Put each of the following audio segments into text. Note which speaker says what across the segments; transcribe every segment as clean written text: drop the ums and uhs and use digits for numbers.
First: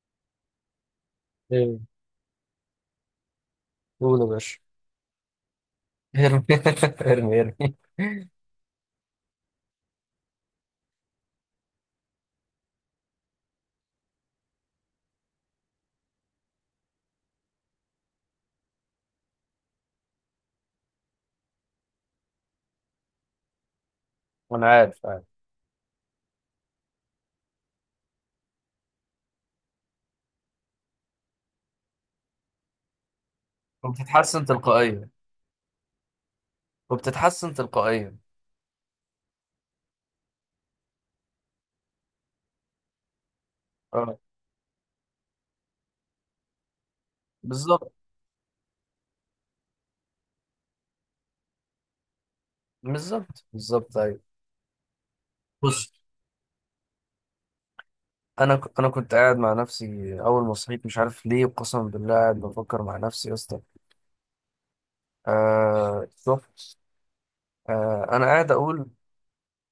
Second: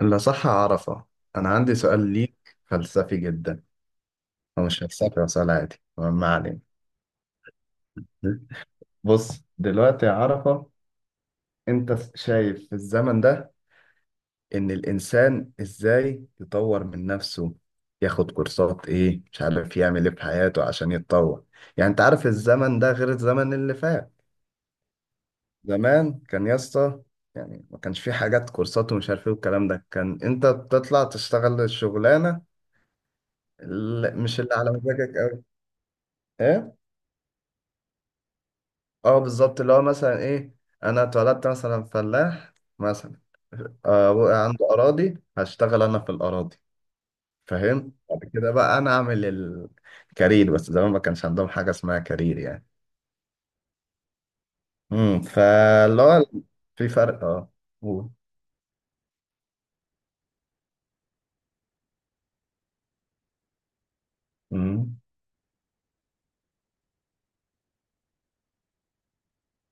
Speaker 1: لا، صح عرفة. أنا عندي
Speaker 2: ايه،
Speaker 1: سؤال ليك فلسفي جدا.
Speaker 2: قول يا باشا.
Speaker 1: هو مش فلسفي، هو سؤال عادي. ما
Speaker 2: ارمي
Speaker 1: علينا.
Speaker 2: ارمي، ارمي.
Speaker 1: بص دلوقتي يا عرفة، أنت شايف في الزمن ده إن الإنسان إزاي يطور من نفسه، ياخد كورسات إيه، مش عارف يعمل إيه في حياته عشان يتطور. يعني أنت عارف الزمن ده غير الزمن اللي فات.
Speaker 2: انا عارف، عارف.
Speaker 1: زمان كان يا اسطى، يعني ما كانش في حاجات كورسات ومش عارف ايه والكلام ده، كان انت بتطلع تشتغل الشغلانه اللي مش
Speaker 2: وبتتحسن
Speaker 1: اللي على
Speaker 2: تلقائيا.
Speaker 1: مزاجك قوي. ايه.
Speaker 2: وبتتحسن تلقائيا.
Speaker 1: اه بالظبط. اللي هو مثلا ايه، انا اتولدت مثلا فلاح مثلا. آه،
Speaker 2: اه،
Speaker 1: ابويا عنده اراضي، هشتغل انا في الاراضي.
Speaker 2: بالظبط،
Speaker 1: فاهم؟ بعد كده بقى انا اعمل الكارير، بس زمان ما كانش عندهم حاجه اسمها كارير يعني.
Speaker 2: بالظبط، بالظبط، ايوه. بص.
Speaker 1: فاللي هو في فرق. اه. قول.
Speaker 2: انا كنت قاعد مع نفسي اول ما صحيت، مش عارف ليه قسما بالله قاعد بفكر مع نفسي يا اسطى.
Speaker 1: امم.
Speaker 2: شوف. انا قاعد اقول،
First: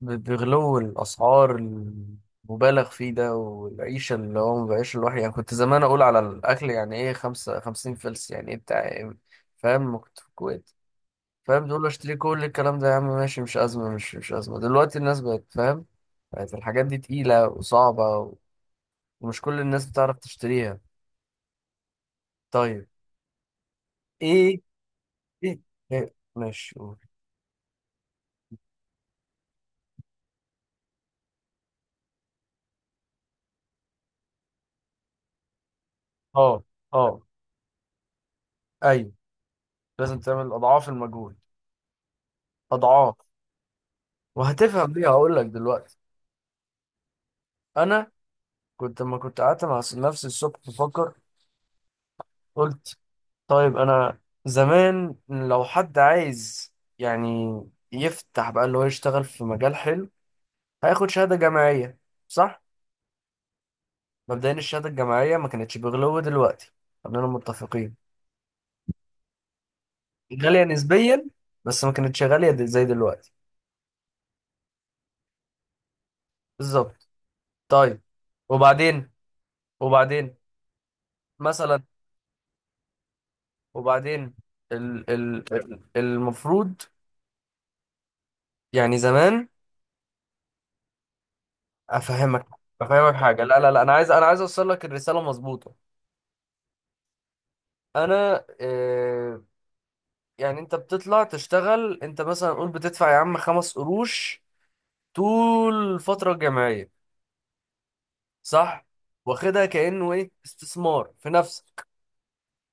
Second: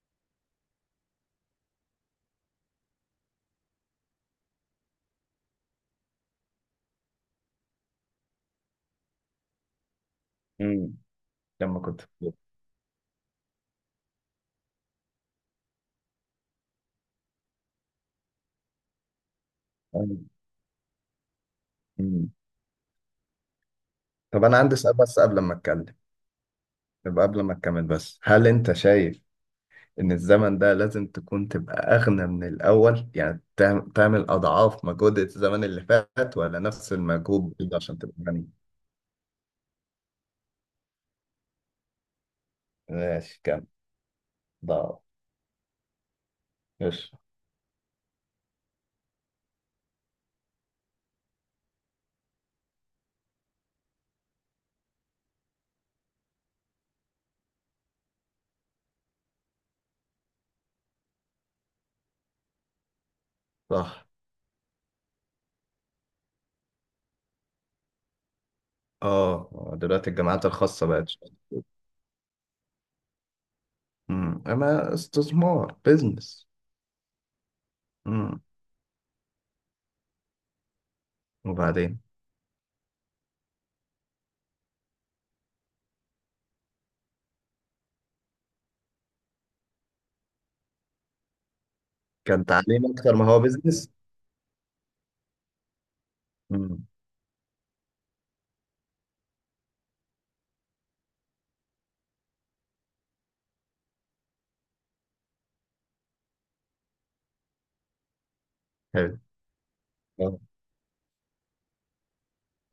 Speaker 2: بغلو الأسعار المبالغ فيه ده والعيشة اللي هو بيعيشها الواحد، يعني كنت زمان أقول على الأكل يعني إيه؟ خمسة خمسين فلس يعني إيه؟ بتاع إيه؟ فاهم؟ ما كنت في الكويت.
Speaker 1: امم.
Speaker 2: فاهم؟
Speaker 1: لما
Speaker 2: تقول له
Speaker 1: كنت
Speaker 2: أشتري
Speaker 1: في-
Speaker 2: كل الكلام ده يا عم، ماشي، مش أزمة، مش أزمة. دلوقتي الناس بقت فاهم، بقت الحاجات دي تقيلة وصعبة، ومش كل الناس بتعرف تشتريها.
Speaker 1: أمم.
Speaker 2: طيب.
Speaker 1: طب انا
Speaker 2: إيه؟
Speaker 1: عندي سؤال، بس قبل ما
Speaker 2: إيه؟
Speaker 1: اتكلم،
Speaker 2: إيه؟ ماشي، قول.
Speaker 1: يبقى قبل ما اكمل، بس هل انت شايف ان الزمن ده لازم تكون تبقى اغنى من الاول، يعني تعمل اضعاف مجهود الزمن اللي فات، ولا
Speaker 2: أه،
Speaker 1: نفس
Speaker 2: أه،
Speaker 1: المجهود برضه عشان تبقى غني؟
Speaker 2: أيوه. لازم تعمل أضعاف المجهود، أضعاف.
Speaker 1: ماشي. كام
Speaker 2: وهتفهم
Speaker 1: ضعف؟
Speaker 2: ليه، هقول لك دلوقتي.
Speaker 1: ماشي.
Speaker 2: انا، كنت لما كنت قعدت مع نفسي الصبح بفكر، قلت طيب، انا زمان لو حد عايز يعني يفتح بقى اللي هو يشتغل في مجال حلو، هياخد شهادة جامعية، صح؟
Speaker 1: صح.
Speaker 2: مبدئيا الشهادة الجامعية ما كانتش بغلو دلوقتي، خلينا متفقين.
Speaker 1: اه دلوقتي الجامعات
Speaker 2: غالية
Speaker 1: الخاصة بقت.
Speaker 2: نسبيا، بس ما كانتش غالية زي دلوقتي.
Speaker 1: امم. اما استثمار بيزنس.
Speaker 2: بالظبط. طيب.
Speaker 1: امم.
Speaker 2: وبعدين، وبعدين مثلا،
Speaker 1: وبعدين،
Speaker 2: وبعدين المفروض، يعني زمان. افهمك،
Speaker 1: كان تعليم
Speaker 2: افهمك
Speaker 1: اكتر ما هو
Speaker 2: حاجه، لا لا لا،
Speaker 1: بيزنس.
Speaker 2: انا عايز اوصل لك الرساله مظبوطه.
Speaker 1: امم.
Speaker 2: انا، يعني انت بتطلع تشتغل، انت مثلا قول بتدفع يا عم خمس قروش طول الفتره الجامعيه، صح؟
Speaker 1: حلو.
Speaker 2: واخدها كانه ايه،
Speaker 1: آه،
Speaker 2: استثمار في نفسك.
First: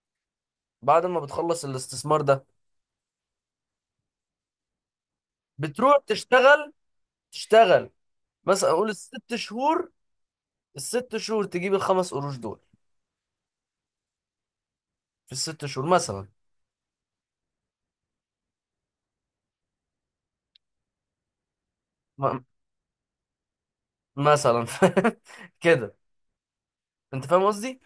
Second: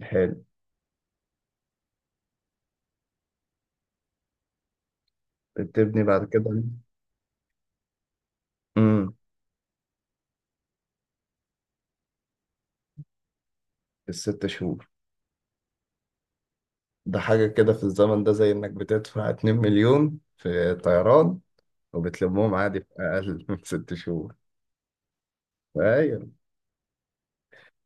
Speaker 1: حلو.
Speaker 2: بعد ما بتخلص الاستثمار ده، بتروح
Speaker 1: بتبني بعد كده.
Speaker 2: تشتغل، تشتغل مثلا قول
Speaker 1: امم.
Speaker 2: الست شهور، الست شهور تجيب الخمس قروش دول
Speaker 1: الست شهور.
Speaker 2: في الست شهور مثلا.
Speaker 1: ده حاجة كده في الزمن ده زي إنك بتدفع 2 مليون في طيران،
Speaker 2: م-
Speaker 1: وبتلمهم عادي في أقل من ست شهور.
Speaker 2: مثلا كده.
Speaker 1: أيوه.
Speaker 2: انت فاهم قصدي.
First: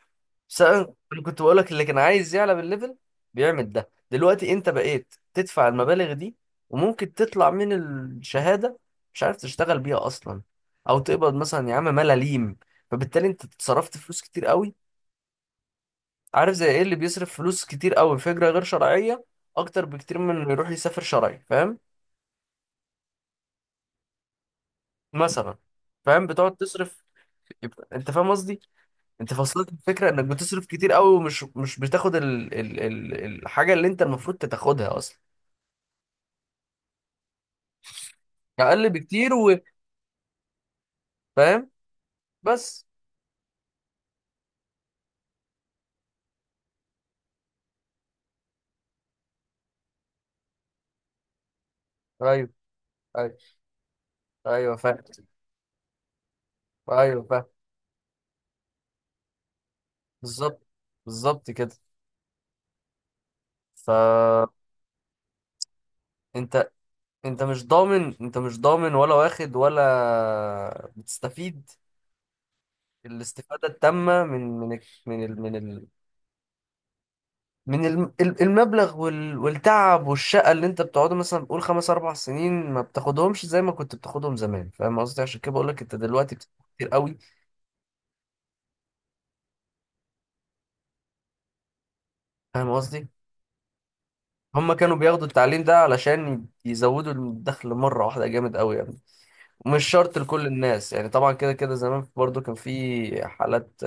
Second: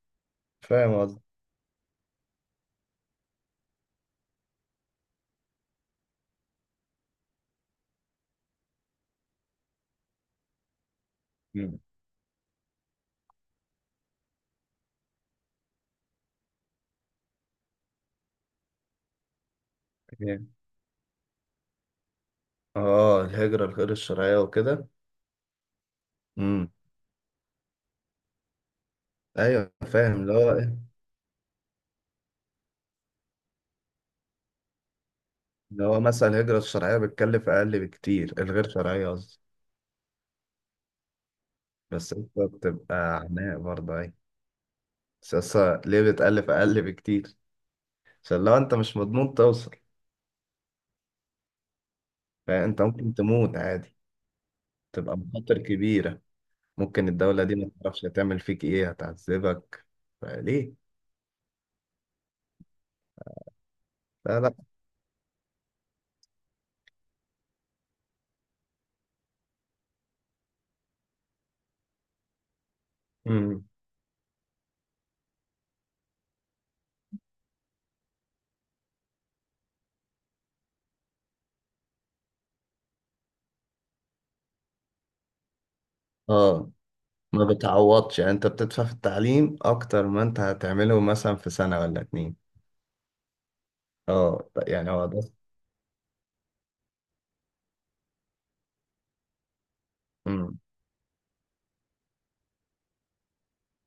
Speaker 2: بس انا
Speaker 1: فاهم قصدي.
Speaker 2: كنت بقول لك اللي كان عايز يعلى بالليفل بيعمل ده. دلوقتي انت بقيت تدفع المبالغ دي، وممكن تطلع من الشهادة مش عارف تشتغل بيها اصلا، او تقبض مثلا يا
Speaker 1: مم.
Speaker 2: عم ملاليم. فبالتالي انت اتصرفت فلوس كتير قوي. عارف زي ايه اللي بيصرف فلوس كتير قوي؟ في هجرة غير شرعية، اكتر بكتير من اللي يروح يسافر شرعي، فاهم؟
Speaker 1: اه الهجرة الغير الشرعية وكده.
Speaker 2: مثلا. فاهم؟ بتقعد
Speaker 1: امم.
Speaker 2: تصرف. يبقى انت فاهم قصدي، انت فصلت
Speaker 1: أيوه
Speaker 2: الفكرة
Speaker 1: فاهم.
Speaker 2: انك
Speaker 1: اللي هو
Speaker 2: بتصرف كتير
Speaker 1: إيه؟
Speaker 2: قوي، ومش مش بتاخد الحاجة اللي انت المفروض تاخدها اصلا.
Speaker 1: اللي هو مثلا الهجرة الشرعية بتكلف أقل بكتير، الغير
Speaker 2: اقل
Speaker 1: شرعية
Speaker 2: بكتير،
Speaker 1: قصدي.
Speaker 2: وفاهم.
Speaker 1: بس أنت
Speaker 2: بس،
Speaker 1: بتبقى عناء برضه. أيوه. بس أصلا ليه بتألف أقل بكتير؟ عشان لو أنت مش مضمون توصل،
Speaker 2: ايوه،
Speaker 1: فأنت ممكن
Speaker 2: ايوه،
Speaker 1: تموت عادي.
Speaker 2: ايوه، فاهم،
Speaker 1: تبقى مخاطر كبيرة. ممكن
Speaker 2: ايوه،
Speaker 1: الدولة
Speaker 2: فاهم.
Speaker 1: دي ما تعرفش هتعمل فيك إيه، هتعذبك،
Speaker 2: بالظبط،
Speaker 1: فليه؟
Speaker 2: بالظبط كده.
Speaker 1: لا،
Speaker 2: ف
Speaker 1: لا.
Speaker 2: انت انت مش ضامن، انت مش ضامن ولا واخد ولا بتستفيد
Speaker 1: امم.
Speaker 2: الاستفادة التامة من من ال- من ال من ال من الم- ال- المبلغ، والتعب والشقة اللي انت بتقعده، مثلا بقول خمس اربع سنين ما بتاخدهمش زي ما كنت بتاخدهم زمان. فاهم قصدي؟ عشان كده بقول لك انت دلوقتي بتاخد
Speaker 1: اه،
Speaker 2: كتير قوي.
Speaker 1: ما بتعوضش. يعني انت بتدفع في التعليم اكتر ما انت هتعمله مثلا في سنة ولا اتنين.
Speaker 2: فاهم قصدي؟
Speaker 1: اه
Speaker 2: هما
Speaker 1: يعني
Speaker 2: كانوا
Speaker 1: هو ده.
Speaker 2: بياخدوا التعليم ده علشان يزودوا الدخل مرة واحدة، جامد قوي يعني. ومش شرط لكل
Speaker 1: امم.
Speaker 2: الناس يعني، طبعا كده كده زمان برضو كان في حالات.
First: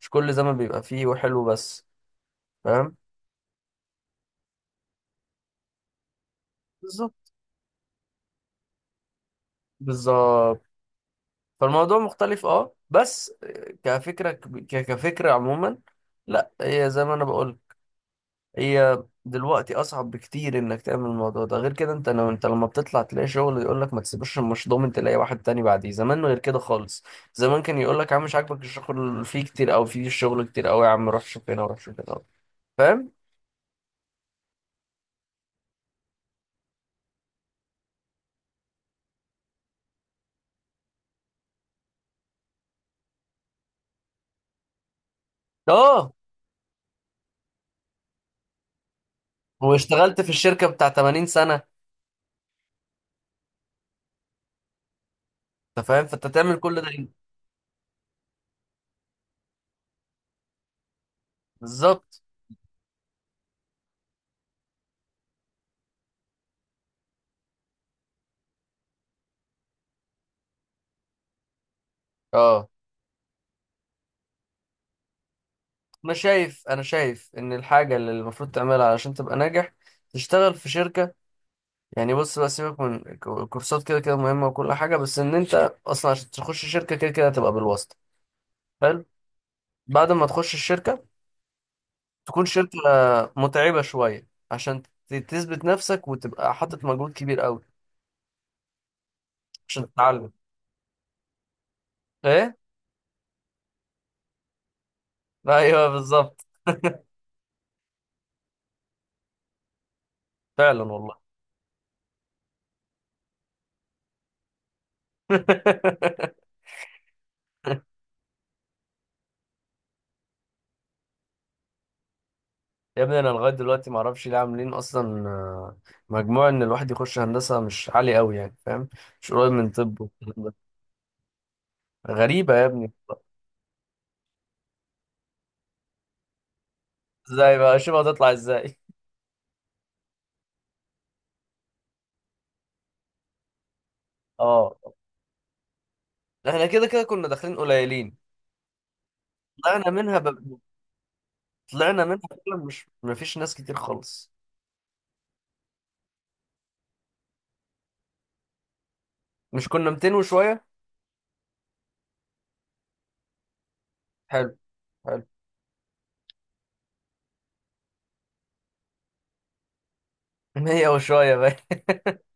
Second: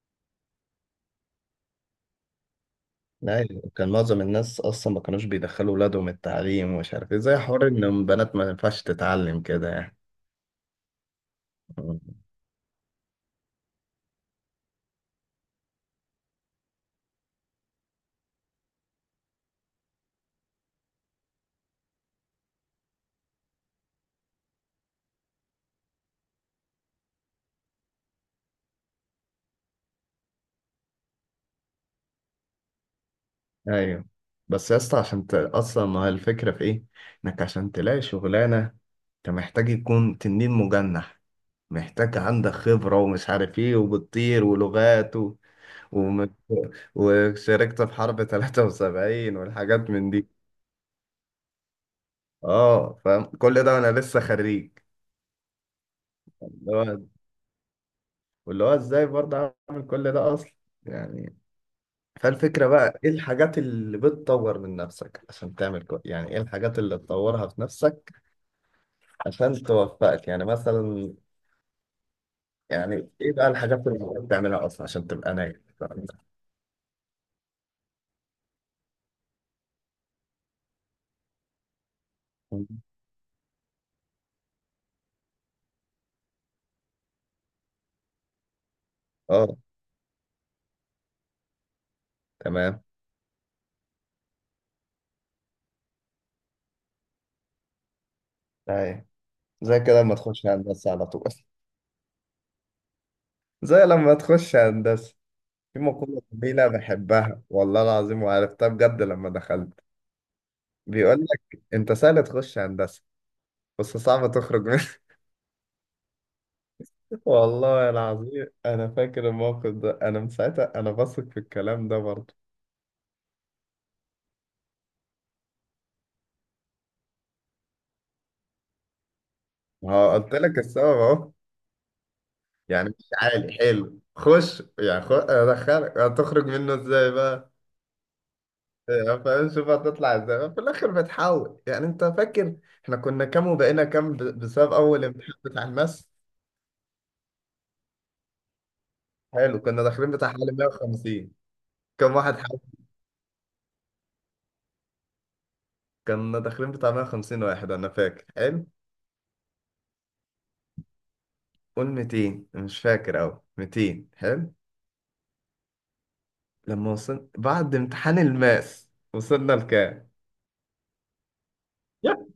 Speaker 2: مش كل زمان بيبقى فيه وحلو بس. فاهم؟
Speaker 1: لا، يعني كان معظم الناس اصلا ما كانوش بيدخلوا ولادهم التعليم، ومش عارف ايه،
Speaker 2: بالظبط،
Speaker 1: زي حوار ان بنات ما ينفعش تتعلم كده يعني.
Speaker 2: بالظبط. فالموضوع
Speaker 1: مم.
Speaker 2: مختلف اه، بس كفكرة، كفكرة عموما. لا، هي زي ما انا بقول، هي دلوقتي اصعب بكتير انك تعمل الموضوع ده. غير كده، انت لو انت لما بتطلع تلاقي شغل، يقول لك ما تسيبوش، مش ضامن تلاقي واحد تاني بعديه. زمان غير كده خالص. زمان كان يقول لك يا عم مش عاجبك الشغل، فيه كتير او فيه شغل كتير قوي يا عم، روح شوف هنا وروح شوف هنا، فاهم؟
Speaker 1: ايوه. بس يا اسطى عشان اصلا ما هي الفكرة في ايه؟ انك عشان تلاقي شغلانة، انت محتاج يكون تنين مجنح، محتاج عندك خبرة ومش عارف ايه وبتطير ولغات
Speaker 2: اه.
Speaker 1: ومت... وشاركت في حرب 73 والحاجات من
Speaker 2: واشتغلت في
Speaker 1: دي.
Speaker 2: الشركة بتاع 80 سنة.
Speaker 1: اه فاهم كل ده وانا لسه خريج.
Speaker 2: انت فاهم فانت تعمل كل
Speaker 1: اللي
Speaker 2: ده
Speaker 1: هو
Speaker 2: ليه؟
Speaker 1: واللي هو ازاي برضه اعمل كل ده اصلا يعني.
Speaker 2: بالظبط.
Speaker 1: فالفكرة بقى، ايه الحاجات اللي بتطور من نفسك عشان تعمل يعني ايه الحاجات اللي تطورها في نفسك عشان توفقك، يعني مثلا،
Speaker 2: اه،
Speaker 1: يعني ايه بقى الحاجات اللي بتعملها اصلا عشان تبقى ناجح؟
Speaker 2: انا شايف، انا شايف ان الحاجة اللي المفروض تعملها علشان تبقى ناجح، تشتغل في شركة. يعني بص بقى، سيبك من الكورسات كده كده مهمة وكل حاجة، بس إن أنت أصلا عشان تخش شركة كده كده هتبقى بالواسطة. حلو.
Speaker 1: اه.
Speaker 2: بعد ما تخش الشركة، تكون شركة
Speaker 1: تمام.
Speaker 2: متعبة شوية عشان تثبت نفسك وتبقى حاطط مجهود كبير قوي.
Speaker 1: ايوه. زي
Speaker 2: عشان
Speaker 1: كده لما
Speaker 2: تتعلم.
Speaker 1: تخش هندسة على طول.
Speaker 2: إيه؟
Speaker 1: زي لما تخش هندسة. في
Speaker 2: أيوه
Speaker 1: مقولة
Speaker 2: بالظبط.
Speaker 1: جميلة بحبها والله العظيم وعرفتها بجد لما دخلت.
Speaker 2: فعلا والله.
Speaker 1: بيقول لك: انت سهل تخش هندسة، بس صعب تخرج منها. والله العظيم انا فاكر الموقف ده، انا من ساعتها انا بثق في الكلام ده برضه.
Speaker 2: يا ابني، أنا لغاية دلوقتي معرفش ليه عاملين أصلا مجموع إن الواحد يخش هندسة مش عالي قوي يعني، فاهم؟ مش قريب من
Speaker 1: ما
Speaker 2: طب
Speaker 1: هو قلت
Speaker 2: والكلام ده.
Speaker 1: لك السبب اهو.
Speaker 2: غريبة يا
Speaker 1: يعني
Speaker 2: ابني.
Speaker 1: مش عالي، حلو، خش. يعني ادخلك هتخرج منه ازاي بقى؟
Speaker 2: إزاي بقى؟ شوف هتطلع إزاي.
Speaker 1: يعني فاهم. شوف هتطلع ازاي في الاخر بتحاول. يعني انت فاكر احنا كنا كام وبقينا كام ب- بسبب
Speaker 2: اه.
Speaker 1: اول امتحان بتاع الماس.
Speaker 2: احنا كده كده كنا داخلين قليلين.
Speaker 1: حلو. كنا
Speaker 2: طلعنا
Speaker 1: داخلين
Speaker 2: منها ب...
Speaker 1: بتاع حوالي 150.
Speaker 2: طلعنا
Speaker 1: كم
Speaker 2: منها
Speaker 1: واحد حاول؟
Speaker 2: فعلا، مش، مفيش ناس كتير خالص.
Speaker 1: كنا داخلين بتاع 150 واحد، انا فاكر حلو.
Speaker 2: مش كنا 200 وشوية؟
Speaker 1: قول 200، مش فاكر اوي. 200 حلو.
Speaker 2: حلو، حلو.
Speaker 1: لما وصلنا بعد امتحان الماس وصلنا لكام؟
Speaker 2: 100 وشوية بقى.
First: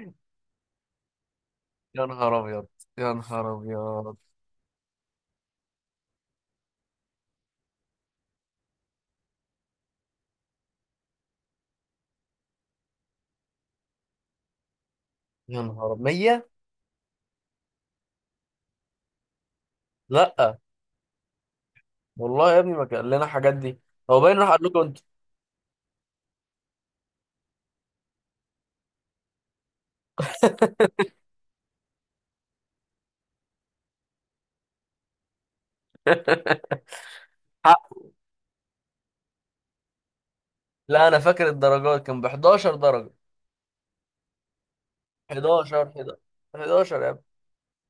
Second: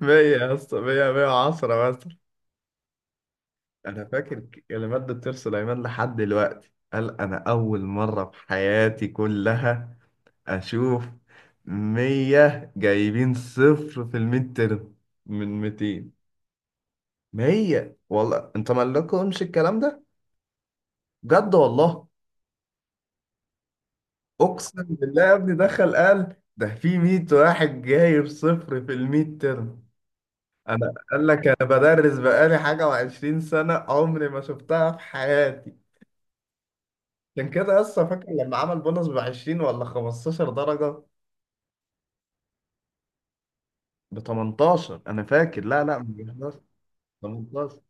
Speaker 1: 100 يا اسطى. 100، 110
Speaker 2: يا
Speaker 1: مثلا.
Speaker 2: نهار ابيض، يا نهار
Speaker 1: انا
Speaker 2: ابيض،
Speaker 1: فاكر كلمات دكتور سليمان لحد دلوقتي، قال: انا اول مره في حياتي كلها اشوف 100 جايبين صفر في الميد ترم من
Speaker 2: يا نهار أبيض.
Speaker 1: 200.
Speaker 2: 100.
Speaker 1: 100، والله انت مالكمش الكلام ده،
Speaker 2: لا
Speaker 1: بجد والله.
Speaker 2: والله يا ابني، ما كان لنا الحاجات دي. هو باين راح قال لكم
Speaker 1: اقسم
Speaker 2: انتوا.
Speaker 1: بالله يا ابني، دخل قال ده في 100 واحد جايب صفر في الميد ترم. انا قال لك، انا بدرس بقالي حاجه و20 سنه، عمري ما شفتها في حياتي. عشان كده
Speaker 2: حق.
Speaker 1: لسه فاكر لما عمل بونص ب 20 ولا 15 درجه.
Speaker 2: لا، انا فاكر الدرجات كان ب 11 درجة.
Speaker 1: ب 18 انا فاكر.
Speaker 2: 11،
Speaker 1: لا، لا،
Speaker 2: 11،
Speaker 1: مش 11،
Speaker 2: 11 يا ابني.
Speaker 1: 18.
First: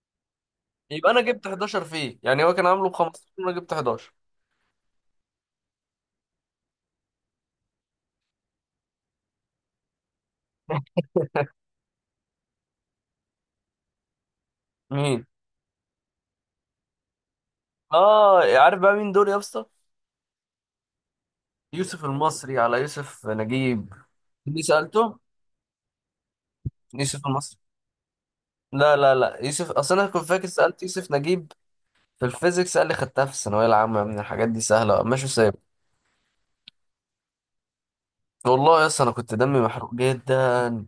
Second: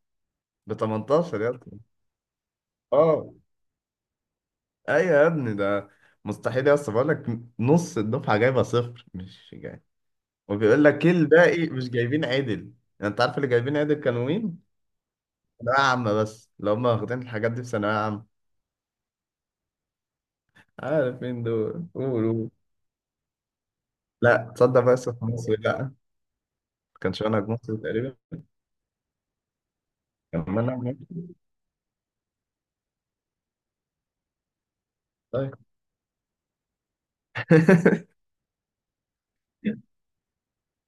Speaker 1: ب
Speaker 2: يبقى انا
Speaker 1: 18
Speaker 2: جبت
Speaker 1: يا ابني.
Speaker 2: 11 فيه يعني، هو كان عامله ب
Speaker 1: اه،
Speaker 2: 15 وانا جبت 11.
Speaker 1: ايوه يا ابني، ده مستحيل يا اسطى، بقول لك نص الدفعه جايبه صفر مش جاي. وبيقول لك إيه، الباقي مش جايبين عدل. يعني انت عارف اللي جايبين عدل كانوا مين؟
Speaker 2: مين؟
Speaker 1: ثانوية عامة. بس لو هم واخدين الحاجات دي في ثانوية عامة،
Speaker 2: اه. عارف بقى مين دول يا اسطى؟
Speaker 1: عارف مين دول؟
Speaker 2: يوسف
Speaker 1: قول، قول.
Speaker 2: المصري على يوسف نجيب.
Speaker 1: لا،
Speaker 2: اللي
Speaker 1: تصدق بس
Speaker 2: سألته
Speaker 1: في مصر، لا ما كانش
Speaker 2: يوسف
Speaker 1: منهج
Speaker 2: المصري.
Speaker 1: مصر تقريبا.
Speaker 2: لا لا لا، يوسف، اصل انا كنت
Speaker 1: كان
Speaker 2: فاكر سألت
Speaker 1: منهج
Speaker 2: يوسف
Speaker 1: مصر.
Speaker 2: نجيب. في الفيزيكس قال لي خدتها في الثانوية العامة، من الحاجات دي سهلة، ماشي سايب.
Speaker 1: طيب.
Speaker 2: والله يا اسطى انا كنت دمي محروق جدا.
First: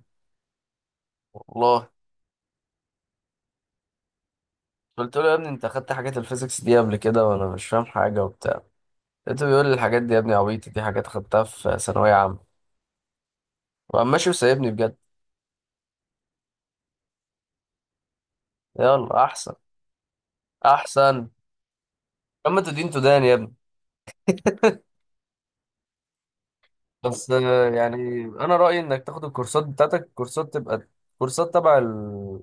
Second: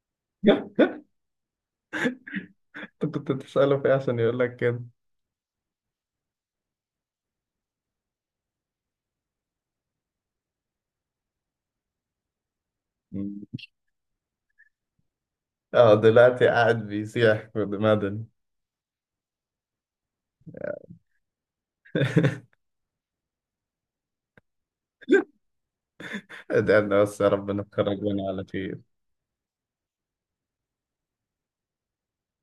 Speaker 2: والله
Speaker 1: انت كنت بتسأله في ايه عشان يقول لك كده؟
Speaker 2: قلت له يا ابني، انت خدت حاجات الفيزيكس دي قبل كده وانا مش فاهم حاجة وبتاع. لقيته بيقول لي الحاجات دي يا ابني عبيطة، دي حاجات خدتها في ثانوية عامة. وقام ماشي وسايبني بجد.
Speaker 1: اه دلوقتي قاعد بيسيح في مدني.
Speaker 2: يلا احسن، احسن. اما تدين تدان يا ابني.
Speaker 1: ادعنا بس يا
Speaker 2: بس
Speaker 1: ربنا
Speaker 2: يعني
Speaker 1: تخرجنا على
Speaker 2: انا رايي
Speaker 1: خير.
Speaker 2: انك تاخد الكورسات بتاعتك، كورسات تبقى كورسات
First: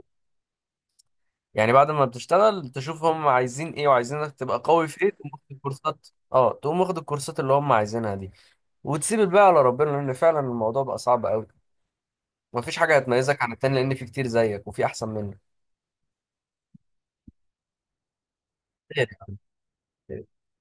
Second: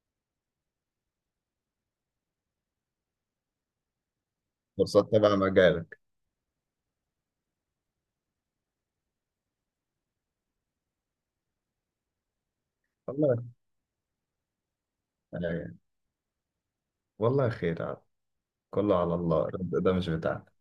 Speaker 2: يعني بعد ما بتشتغل تشوف هم عايزين ايه وعايزينك تبقى قوي في ايه،
Speaker 1: فرصات
Speaker 2: تقوم
Speaker 1: تبع
Speaker 2: واخد
Speaker 1: مجالك.
Speaker 2: الكورسات، اه، تقوم واخد الكورسات اللي هم عايزينها دي. وتسيب الباقي على ربنا، لان فعلا الموضوع بقى صعب قوي. مفيش حاجه هتميزك
Speaker 1: والله
Speaker 2: عن التاني، لان في كتير زيك وفي احسن منك
Speaker 1: يعني. والله خير عاد. كله
Speaker 2: كتير.
Speaker 1: على الله، الرزق ده مش
Speaker 2: يعني.
Speaker 1: بتاعنا